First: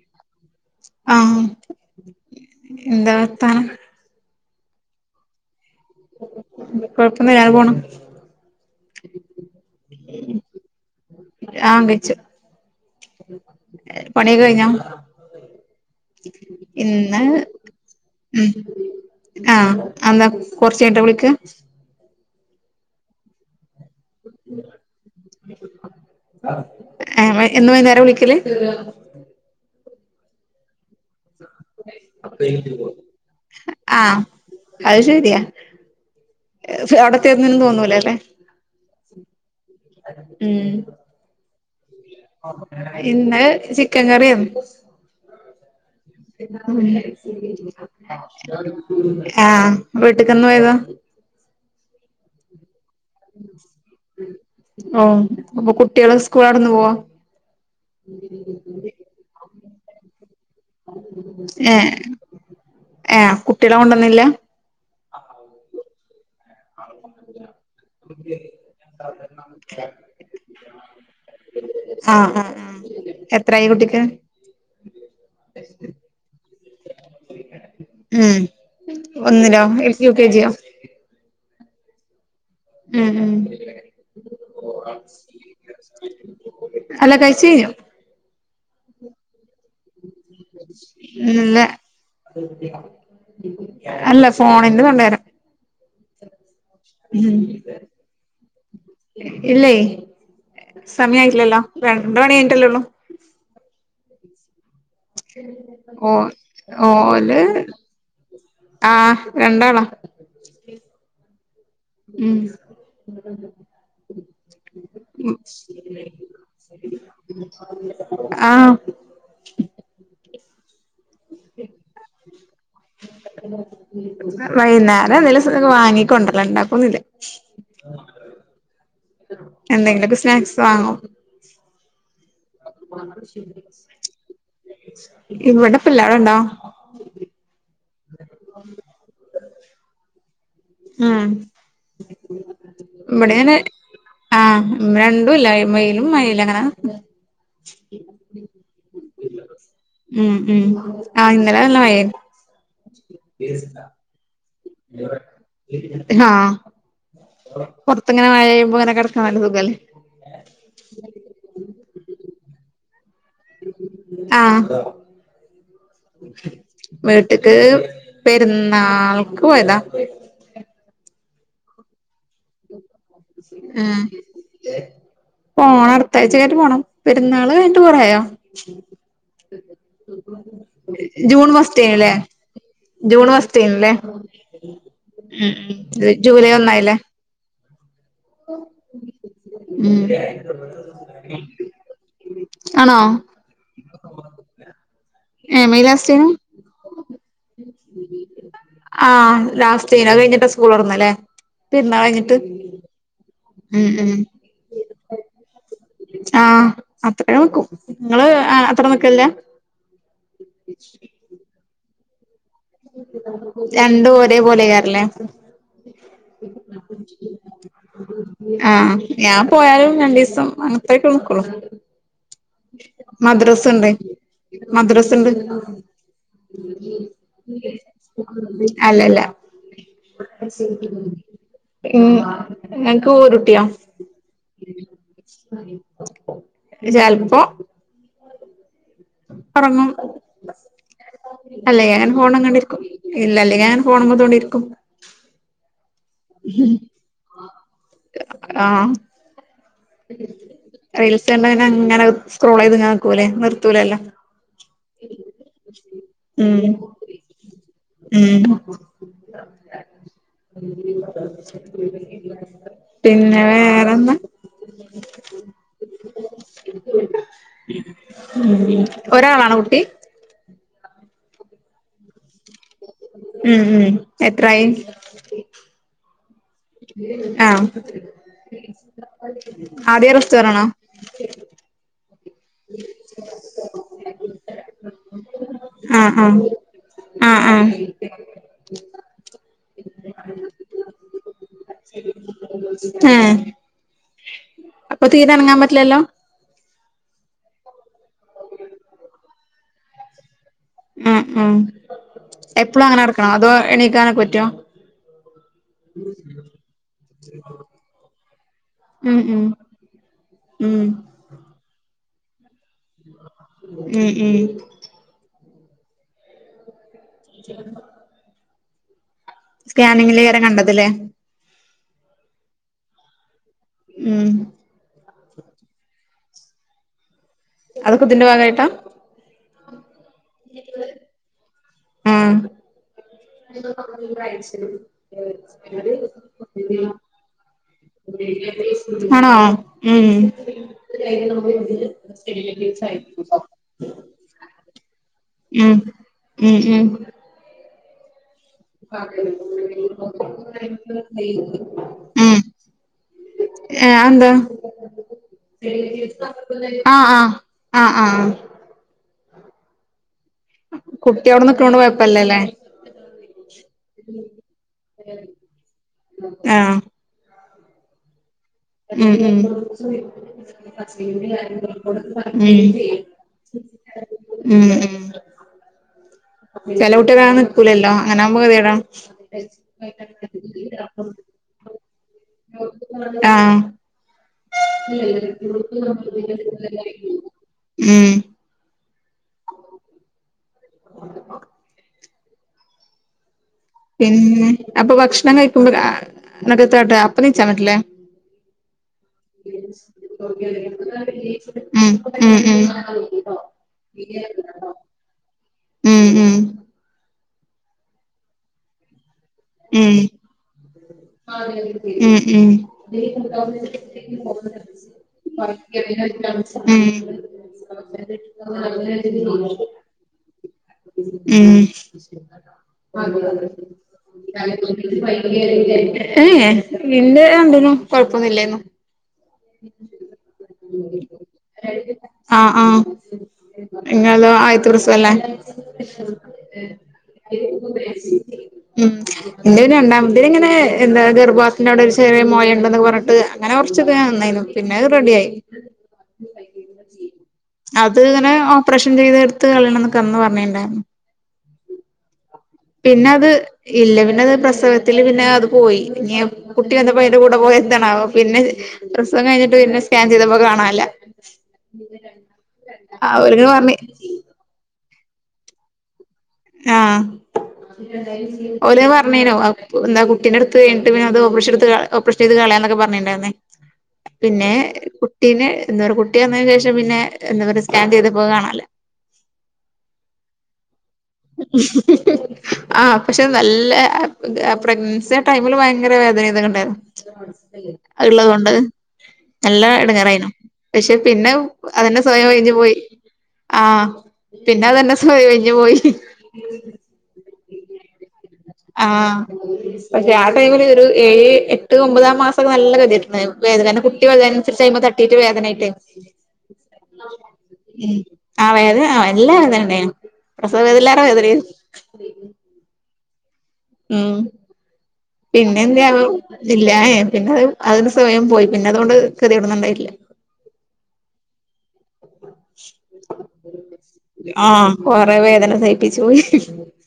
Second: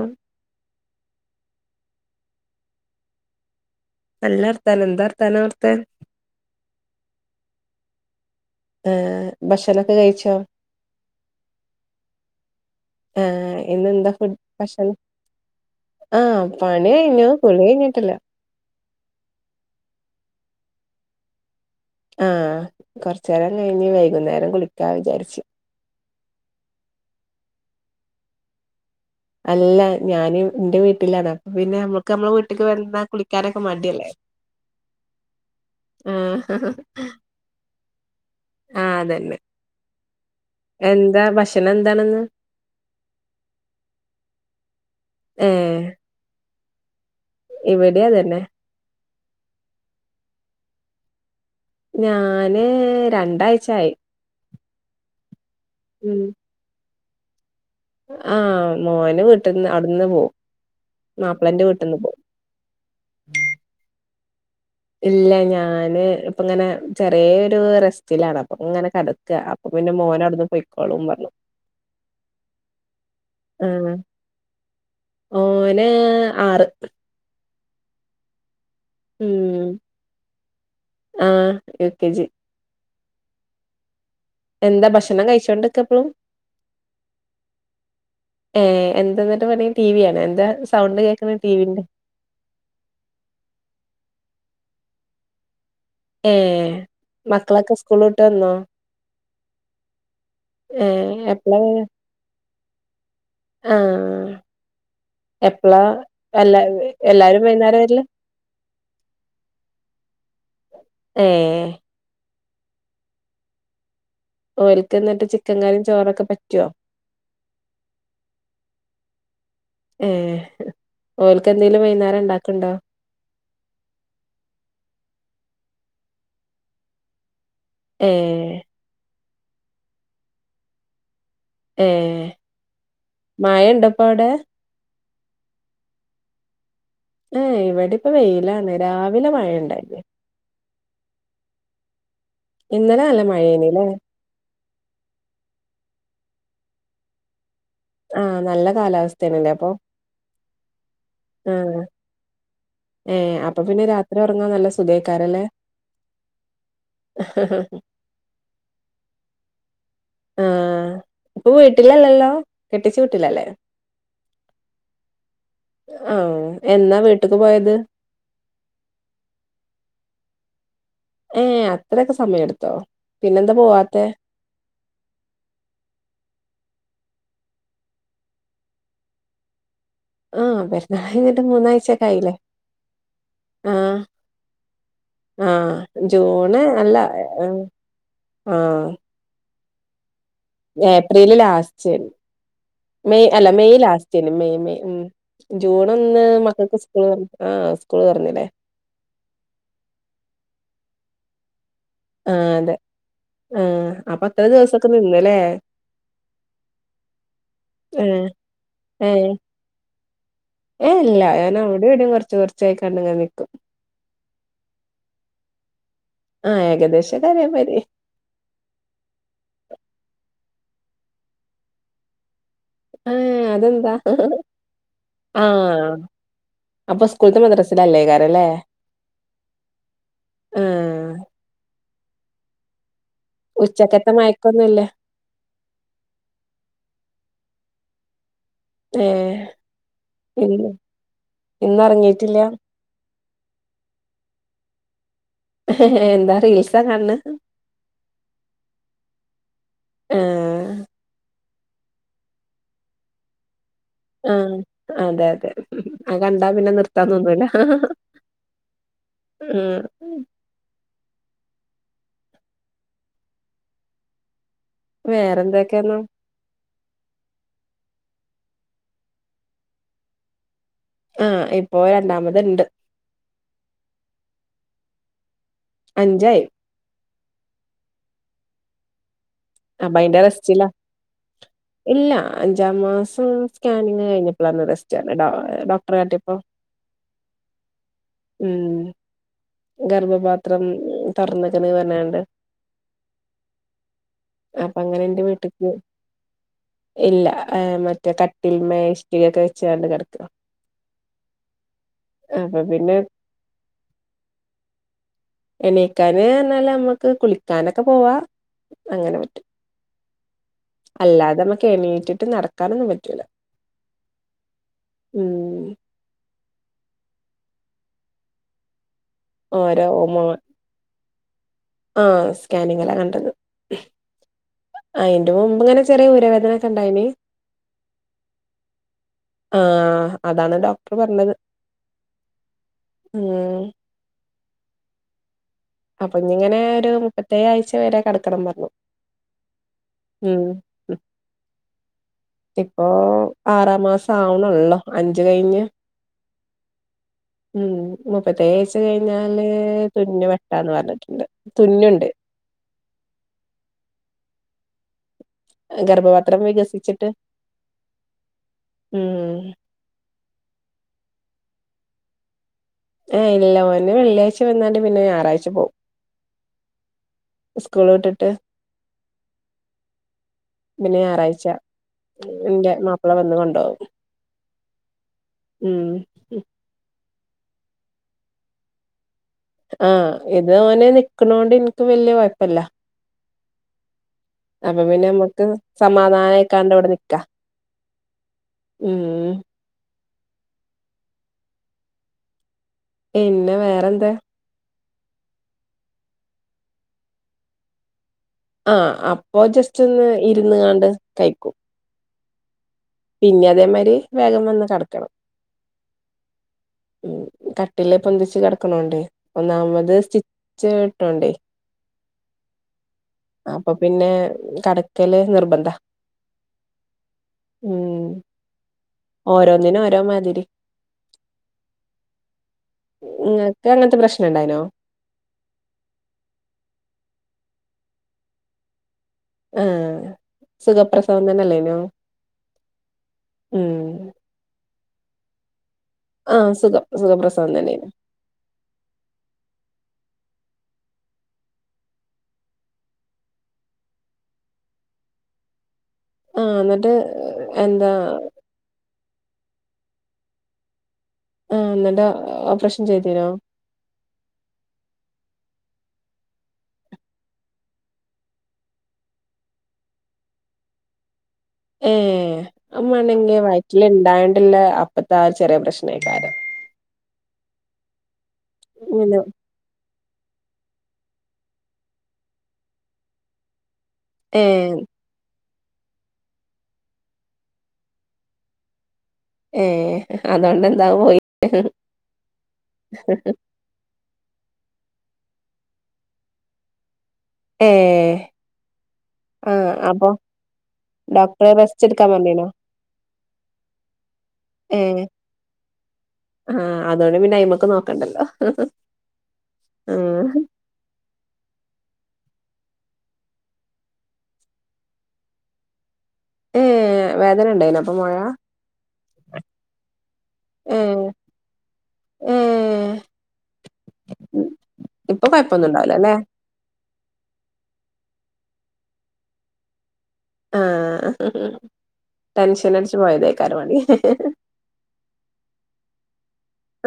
ആഹ് ആഹ് എന്താ വർത്താനം? നല്ല വർത്താനം എന്താ വർത്താനം അവിടത്തെ? കൊഴപ്പന്നല്ല ങ്ങനെ പോണ് ഏഹ് ഭക്ഷണൊക്കെ കഴിച്ചോ? ആഹ് കഴിച്ചു ഏഹ് ഇന്നെന്താ ഫു പണിയൊക്കെ കഴിഞ്ഞോ ഭക്ഷണം? ആഹ് പണി ഇന്ന് കഴിഞ്ഞു കുളി കഴിഞ്ഞിട്ടില്ല ഉം ആഹ് എന്താ കൊറ്ച്ചയിഞ്ഞിട്ടാ വിളിക്ക ആഹ് കൊറ്ച്ചേരം കഴിഞ്ഞ് വൈകുന്നേരം കുളിക്കാ വിചാരിച്ച് എന്നു വൈന്നാരെ കുളിക്കല് അല്ല ഞാന് ഇന്റെ വീട്ട് വീട്ടിലാണ് ൻ പിന്നെ അമ്മക്ക് നമ്മെളെ വീട്ടിക്ക് വരുമ്പോ കുളിക്കാനൊക്കെ മടിയല്ലേ ആഹ് അത് ശെരിയാ ആഹ് അവിടെ ചെന്നെ ന്ന് തോന്നൂലെല്ലെ ആഹ് അതന്നെ ഉം എന്താ ഭക്ഷണം എന്താണെന്ന് ഇന്ന് ചിക്കൻ കറിയെനു ഏഹ് ഇവിടെ അതന്നെ ആഹ് വീട്ടിക്കെന്ന് പോയതാ ഞാന് രണ്ടാഴ്ചായി ഓഹ് അപ്പൊ കുട്ട്യേള് ഉം സ്കൂള് അട്ന്ന് പോവോ? ആഹ് മോന് വീട്ട്ന്ന് അവ്ട്ന്ന് പോവും. മാപ്പിളന്റെ ഏഹ് വീട്ടിന്ന് പോ ഏഹ് കുട്ട്യേളെ കൊണ്ടന്നില്ല? ഇല്ല ഞാന് ഇപ്പങ്ങനെ ചെറ്യേരു റെസ്റ്റിലാണ്. അപ്പങ്ങനെ കെടക്ക. അപ്പൊ പിന്നെ മോനവിടുന്ന് പൊയ്ക്കോളും പറ്ഞ്ഞ് ആഹ് ആഹ് ആഹ്, എത്രായി ആഹ് കുട്ടിക്ക്? ഓന് ആറ് ഉം, ഒന്നിലോ ഉം യു യു കെജിയോ? ആഹ് യുകെജി. ഉം ഉം. എന്താ ഭക്ഷണം കഴിച്ചോണ്ട്ക്ക ഇപ്പളും അല്ല കഴിച്കയ് ഏഹ് എന്ത ഇന്നട്ട് പണി ടിവി കാണേ? ഇല്ല. അല്ല ഫോണിന്റെ സൗണ്ടാ ഏഹ്? ഉം, മക്കളൊക്കെ സ്കൂള് വിട്ട് വന്നോ ഇല്ലെയ് ഏഹ് എപ്പളാ സമയായില്ലല്ലോ വരാ രണ്ട്മണി കയ്ഞ്ഞ്ട്ടല്ലോള്ളൂ? ആഹ്, എപ്പളാ ഓ എല്ലാ ഓല് എല്ലാരും വൈന്നാരാ വര്ല്? ആഹ് രണ്ടാളും. ഏഹ്? ഉം ഓര്ക്ക്ന്നട്ട് ചിക്കക്കറീം ചോറൊക്കെ പറ്റോ? ആഹ്. ഏഹ്, ഓൽക്കെന്തേലും വൈന്നാരം ഇണ്ടാക്ക്ണ്ടൊ വൈന്നേരം എന്തേലും സ് വാങ്ങികൊണ്ട്രലാ ഇണ്ടാക്കൊന്നൂല്ല. ഏഹ്? എന്തെങ്കിലും സ്നാക്സ് വാങ്ങും. ഏഹ് മഴണ്ടൊ ഇപ്പൗടെ? ഇവിടെപ്പല്ല അവിടെ ഇണ്ടൊ. ഏഹ് ഇവടെ ഇപ്പി വെയിലാണ്. രാവിലെ മഴയിണ്ടായി. ആഹ് ഇന്നലെ നല്ല മഴയേന്നീല്ലേ? ആഹ്, ഉം രണ്ടും ഇല്ല വെയിലും മഴയൂല്ല അങ്ങനെ ആ നല്ല കാലാവസ്ഥയാണല്ലേ അപ്പൊ ഉം ഉം ആ ഇന്നലെ മഴേന്നു. ഏഹ് അപ്പൊ പിന്നെ രാത്രി ഒറങ്ങാൻ നല്ല സ ആഹ് പൊറത്തങ്ങനെ മഴെയ്യുമ്പോ ഇങ്ങനെ കെടക്കാൻ നല്ല സുഖല്ലേ? ആഹ് ഇപ്പൊ വീട്ടിലല്ലല്ലോ കെട്ടിച്ച വിട്ട് ലല്ലേ? ആഹ് ആ എന്നാ വീട്ടക്ക് വീട്ട്ക്ക് പോയത് പെരുന്നാൾക്ക് പോയതാ. ഏഹ് അത്രയൊക്കെ സമയെടുത്തോ? ആഹ്. പോണം അടുത്താഴ്ച്ചൊക്കായിട്ട് പോണം. പെരുന്നാള് കയ്ഞ്ഞിട്ട് കൊറേയാ ആ പെരുന്നാൾ കഴിഞ്ഞിട്ട് ജൂൺ ഫസ്റ്റേ മൂന്നാഴ്ചക്കെ നുലെ ആയില്ലേ ജൂൺ ആ ഫസ്റ്റേന്നൂല്ലേ? ഉമ് ആ ഉമ് ഇത് ജൂലൈ ഒന്നായില്ലേ? ആഹ്. ഉം. April last. ആണോ മെയ് അല്ല മെയ് ലാസ്റ്റേന്നു മെയ് മെയ് ഉമ് ഏ മെയ് ജൂൺ ഒന്ന് ലാസ്റ്റേനു മക്കൾക്ക് സ്കൂള് തൊ ആഹ് സ്കൂള് തൊറന്നിലേ? ആഹ് ലാസ്റ്റേന്നു അത് കയിഞ്ഞിട്ട സ്കൂള് തൊറന്ന് ല്ലേ? പെര്ന്നാളെയ്ഞ്ഞിട്ട്? ആഹ് അതെ ആഹ് അപ്പൊ അത്ര ദിവസൊക്കെ നിന്ന്ല്ലേ? ആഹ് അത്ര നക്കും ആഹ് നിങ്ങള് അത്ര നിക്കല്ല ഏഹ് ഏഹ് ഇല്ല ഞാൻ അവിടെ എവിടെയും കുറച്ച് കുറച്ച് രണ്ടും ഒരേ പോലെയാറല്ലേ ആഹ് ഏകദേശം [unintelligible] ആഹ് ഞാൻ പോയാലും രണ്ടു ദിവസം അങ്ങനത്തക്കെ നിക്കോളൂ ആഹ് മദ്രസുണ്ട് അതെന്താ മദ്രസുണ്ട് ആഹ് അപ്പൊ സ്കൂൾത്തെ മദ്രസിലല്ലേക്കാരല്ലേ അല്ലല്ല ആഹ് ഉമ് ഞങ്ങൾക്കൊരു ഉച്ചക്കത്ത മയക്കൊന്നുംല്ല ചെലപ്പോ ഏഹ് ഉറങ്ങും ഇല്ല ഇന്ന് അല്ലെ അങ്ങനെ ഒറങ്ങീട്ടില്ല ഫോണും കണ്ടിരിക്കും ഇല്ല അല്ലെ ഞാൻ ഫോൺമേ തൊണ്ടിയിരിക്കും എന്താ റീൽസാ കാണണ് ആഹ് ണേ ആഹ് റയിൽസണ്ട അങ്ങനെ സ്ക്രോൾ ചെയ്ത് നാക്കൂലേ നിർത്തൂലല്ല ആഹ് അതെ അതെ അത് കണ്ടാ പിന്നെ നിർത്താൻ തോന്നൂല്ല ഉമ് പിന്നെ വേറെന്താ വേറെന്തൊക്കെയാന്ന് [unintelligible] ഉമ് ഉമ് ഒരാളാണോ കു ആഹ് ഇപ്പോ രണ്ടാമത് ഇണ്ട് ഉമ് ഉമ് എത്രായി അഞ്ചായി ആഹ് അപ്പൊ ആദ്യ അയിന്റെ റെസ്റ്റോറൻണോ റെസ്റ്റിലാ [inaudible] ഇല്ല അഞ്ചാം മാസം സ്കാനിങ് കഴിഞ്ഞപ്പോഴന്ന് റെസ്റ്റ് ആഹ് ഡോക്ടർട്ട ആഹ് ആഹ് ആഹ് ഉമ് ഗർഭപാത്രം തുറന്നിരുന്ന് വല്ലാണ്ട് ആഹ് അങ്ങനെ അപ്പൊ ഇന്റെ തീരെ അനങ്ങാൻ വീട്ട്ക്ക് പറ്റില്ലല്ലോ ഇല്ല മറ്റേ കട്ടിൽ മേശകിരി ഒക്കെ വെച്ചാണ് കിടക്കുവ ആഹ് ആഹ് അപ്പൊ എപ്പോളും പിന്നെ അങ്ങനെ കിടക്കണോ അതോ എണീക്കാനെക്കെ പറ്റോ എണീക്കാന് എന്നാല് നമ്മുക്ക് കുളിക്കാനൊക്കെ പോവാ അങ്ങനെ ഉം പറ്റും [inaudible] അല്ലാതെ നമ്മക്ക് എണീറ്റിട്ട് നടക്കാനൊന്നും പറ്റൂല ഉം ഉം ഉമ് ചിലപ്പോ ഓരോ സ്കാനിങ്ങിൽ മോ കേറി കണ്ടതി ല്ലേ ആഹ് സ്കാനിങ്ങിലാ കണ്ടത് ഉം അയിന്റെ മുമ്പ് ഇങ്ങനെ ചെറിയ ഊരവേദന ഒക്കെ ഇണ്ടായിനി അതൊക്കൊ ഇതിന്റെ ഭാഗായിട്ടാ ആഹ് അതാണ് ഡോക്ടർ പറഞ്ഞത് ഉം ഉം [unintelligible] മുപ്പത്തേഴ്‌ ആഴ്ച വരെ കടക്കണം പറഞ്ഞു ആണോ ഉം ഉം ഇപ്പോ ആറാം മാസം ആവണള്ളോ അഞ്ച് കഴിഞ്ഞ് ഉം ഉം ഉം ഉം മുപ്പത്തേഴാഴ്ച കഴിഞ്ഞാല് [unintelligible] ണ്ടാന്ന് പറഞ്ഞിട്ടുണ്ട് തുന്നുണ്ട് ഉം ഏഹ് ആന്താ? ഗർഭപാത്രം ആഹ് വികസിച്ചിട്ട് ആഹ് ആഹ് ആഹ് ഉം കുട്ടി അവിടെ നിക്കണോണ്ട് കൊഴപ്പല്ലല്ലേ ഏയ് ഇല്ല ഓന് വെള്ളിയാഴ്ച വന്നാണ്ട് പിന്നെ ഞായറാഴ്ച പോവും ആഹ് ഉസ്കൂൾ വിട്ടിട്ട് ഉം ഉം ഉം പിന്നെ ഞായറാഴ്ച എന്റെ മാപ്പിള വന്ന് കൊണ്ടോവും ഉം ഉം ഉം ചെലകുട്ടി അങ്ങനെ നിക്കൂലല്ലോ അങ്ങനാവുമ്പോ ഗതികേടാ ആഹ് ഇത് ഓന് നിക്കണോണ്ട് എനിക്ക് വല്യ കൊഴപ്പല്ല ആഹ് അപ്പൊ പിന്നെ നമ്മക്ക് സമാധാനമായിക്കാണ്ട് ഇവിടെ നിക്കാ ഉം ഉം ഉം [inaudible] പിന്നെ വേറെ പിന്നെ അപ്പം ഭക്ഷണം കഴിക്കുമ്പ രാ [unintelligible] അപ്പെണീച്ചാ മതില്ലേ ആഹ് അപ്പോ ജസ്റ്റ് ഒന്ന് ഇരുന്ന് കാണ്ട് കഴിക്കും ഉം ഉം ഉം പിന്നെ അതേമാതിരി വേഗം വന്ന് കെടക്കണം ഉം ഉം ഉം ഉം കട്ടിലേ പൊന്തിച്ച് കെടക്കണോണ്ടെ ഉം അപ്പൊ ഉം പിന്നെ കടക്കല് നിർബന്ധ ഉം ഉം ഓരോന്നിനും ഓരോ മാതിരി [inaudible] ഉം ഇങ്ങക്ക് അങ്ങനത്തെ പ്രശ്നം ഇണ്ടായിനോ ഏഹ് പിന്നെ രണ്ടിലും കൊഴപ്പൊന്നു ഇല്ലായിരുന്നു ആഹ് സുഖപ്രസവം തന്നെല്ലേനോ ആഹ് ആഹ് ഉം ഇങ്ങളതോ ആദ്യത്തെ പ്രസവല്ലേ? ആഹ് സുഖം സുഖപ്രസവം തന്നെനു ഉം എന്റെന് രണ്ടാമത്തേന് ഇങ്ങനെ എന്താ ഗർഭപാത്രത്തിന്റെ അവിടെ ഒരു ചെറിയ മൊയ ഇണ്ട്ന്നൊക്കെ പറഞ്ഞിട്ട് അങ്ങനെ കൊറച്ചൊക്കെ [unintelligible] പിന്നെ അത് റെഡി ആയി ആഹ് എന്നിട്ട് എന്താ അത് ഇങ്ങനെ ഒപ് ഓപ്പറേഷൻ ചെയ്ത് എടുത്ത് കളയണന്നൊക്കെ അന്ന് പറഞ്ഞിണ്ടായിരുന്നു ആഹ് എന്ന്ട്ടാ പിന്നെ അത് ഇല്ല പിന്നെ അത് പ്രസവത്തില് പിന്നെ അത് പോയി ഇനിയെപ് കുട്ടി വന്നപ്പോ അയിന്റെ കൂടെ പോയ എന്താണാവോ പിന്നെ പ്രസവം കഴിഞ്ഞിട്ട് പിന്നെ സ്കാൻ ചെയ്തപ്പോ അത് കാണാനല്ല ഏഹ് അത് മാണെങ്കി പറഞ്ഞ് വയറ്റിൽ ഇണ്ടായോണ്ട്ള്ള അപ്പത്തെ ആ ഒരു ചെറിയ പ്രശ്നായിക്കാരം ആഹ് ഓലത് പിന്നെ പറഞ്ഞീനു അ എന്താ കുട്ടീൻ്റടുത്ത് അത് എട്ടുവേ ഓപ്പറേഷൻടു ഓപ്പറേഷൻ ചെയ്ത് കളയാന്നൊക്കെ പറഞ്ഞണ്ടായിരുന്നേ പിന്നെ ഏഹ് കു പിന്നെ എന്താ പറ കുട്ടി വന്നതിനു ശേഷം പിന്നെ എന്താ പറ സ്കാൻ ചെയ്ത് പോക കാണല്ലേ ഏ അതുകൊണ്ടന്താ പോയി ആഹ് പക്ഷെ നല്ല പ്രഗ്നൻസിയ ടൈമില് ഭയങ്കര വേദന ഇതൊക്കെ ഉണ്ടായിരുന്നു ഏഹ് ഇള്ളതൊണ്ട് നല്ല ആഹ് അപ്പൊ ഇടങ്ങറായിനു പക്ഷെ പിന്നെ ഡോക്ടറെ റെസ്റ്റ് അതന്നെ എടുക്കാൻ സ്വയം പറഞ്ഞീനോ ഒഴിഞ്ഞു പോയി ആഹ് പിന്നെ അതന്നെ ഏഹ് സോ കഴഞ്ഞഞ് പോയി ആഹ് അതുകൊണ്ട് പിന്നെ അയിമേക്ക് നോക്കണ്ടല്ലോ ആഹ് പക്ഷെ ആ ആഹ് ടൈമില് ഒരു ഏഴ് എട്ട് ഒമ്പതാ മാസം ഒക്കെ നല്ല കതിയിട്ടുണ്ട് വേദന കാരണം കുട്ടി വലുതായത് അനുസരിച്ച് അയിമ്മേ തട്ടിട്ട് വേദനയായിട്ട് [inaudible] ഉം വേ ഉം ആ വേദന ആഹ് എല്ലാ വേദനണ്ടേയ്നു പ്രസവ വേദനിലേറെ വേദനനു ഉം... ഉം ഇപ്പൊ കൊഴപ്പൊന്നും ഉണ്ടാവില്ല പിന്നെന്ത്യാവോ? അല്ലേ ഇല്ല ഏഹ് ഏഹ് പിന്നെത് അത് സ്വയം പോയി പിന്നെ അതുകൊണ്ട് കെതേടൊന്നുണ്ടായിട്ടില്ല ആഹ് ടെൻഷൻ അടിച്ച് പോയതായിരിക്കും കാരണം കൊറെ വേദന സഹിപ്പിച്ചു പോയി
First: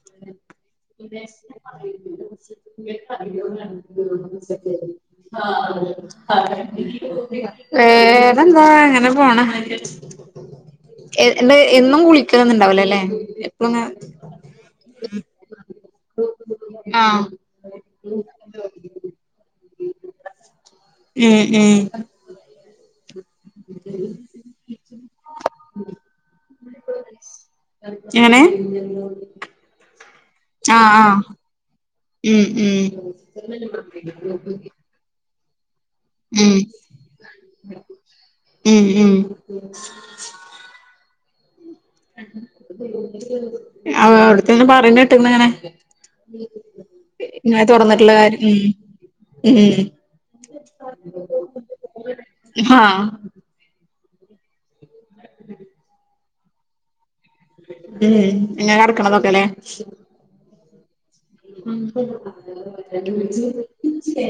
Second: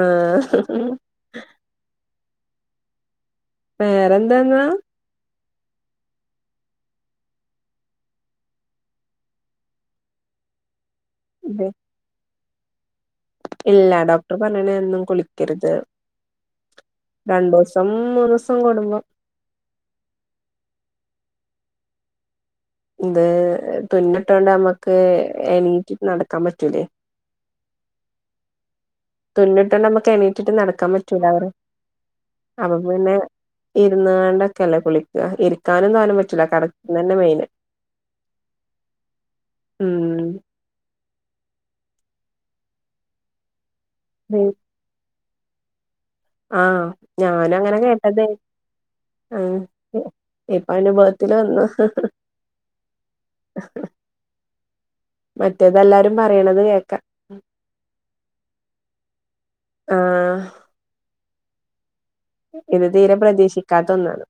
ആഹ് വേറെന്താന്നാ വേറെന്താ അങ്ങനെ പോണ് എ എന്ത് ഇത് എന്നും കുളിക്കലൊന്നുണ്ടാവൂലാല്ലെ? ഇല്ല ഡോക്ടർ പറഞ്ഞണ് എന്നും കുളിക്കരുത് ആഹ് രണ്ടുസം മൂന്ന്സം കൂടുമ്പോ ഉം ഉം ഇത് തുന്നിട്ടോണ്ട് നമ്മക്ക് എണീറ്റിട്ട് നടക്കാൻ പറ്റൂലേ എങ്ങനെ? തുന്നിട്ടൊണ്ട് നമ്മക്ക് എണീറ്റിട്ട് നടക്കാൻ ആഹ് ആഹ് പറ്റൂല പറയ ഉം അപ്പൊ ഉം പിന്നെ ഇരുന്ന്ങ്ങാണ്ടൊക്കെല്ലേ കുളിക്ക ഇരിക്കാനും തോനെ പ റ്റൂല ഉം കടക്കലന്നെ മെയിന് ഉം ഉം ഉം ആഹ് ഉം. അവിടത്തന്ന പറയണ കേട്ട്ണ് ഇങ്ങനെ ആഹ് ഇങ്ങനെ ഞാനങ്ങനെ തുറന്നിട്ടുള്ള കേട്ടതെയ് കാര്യം ഉം ആ ഉം ഇപ്പ അന്റെ ബേത്തിൽ വന്ന ആഹ് മറ്റേതെല്ലാരും പറയണത് കേൾക്കാം ഉം ഇങ്ങനെ കടക്കണതൊക്കെല്ലേ? ആഹ് ഉം ഇത് തീരെ ഉം പ്രതീക്ഷിക്കാത്ത ഒന്നാണ്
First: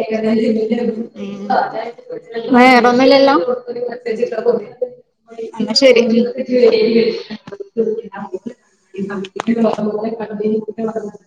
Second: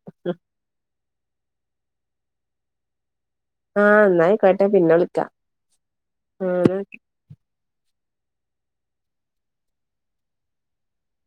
വേറൊന്നില്ലല്ലോ? ആഹ് എന്നായിക്കോട്ടെ പിന്നെ വിളിക്കാം ന്ന ശരി ആഹ് ഉം ഉം [unintelligible]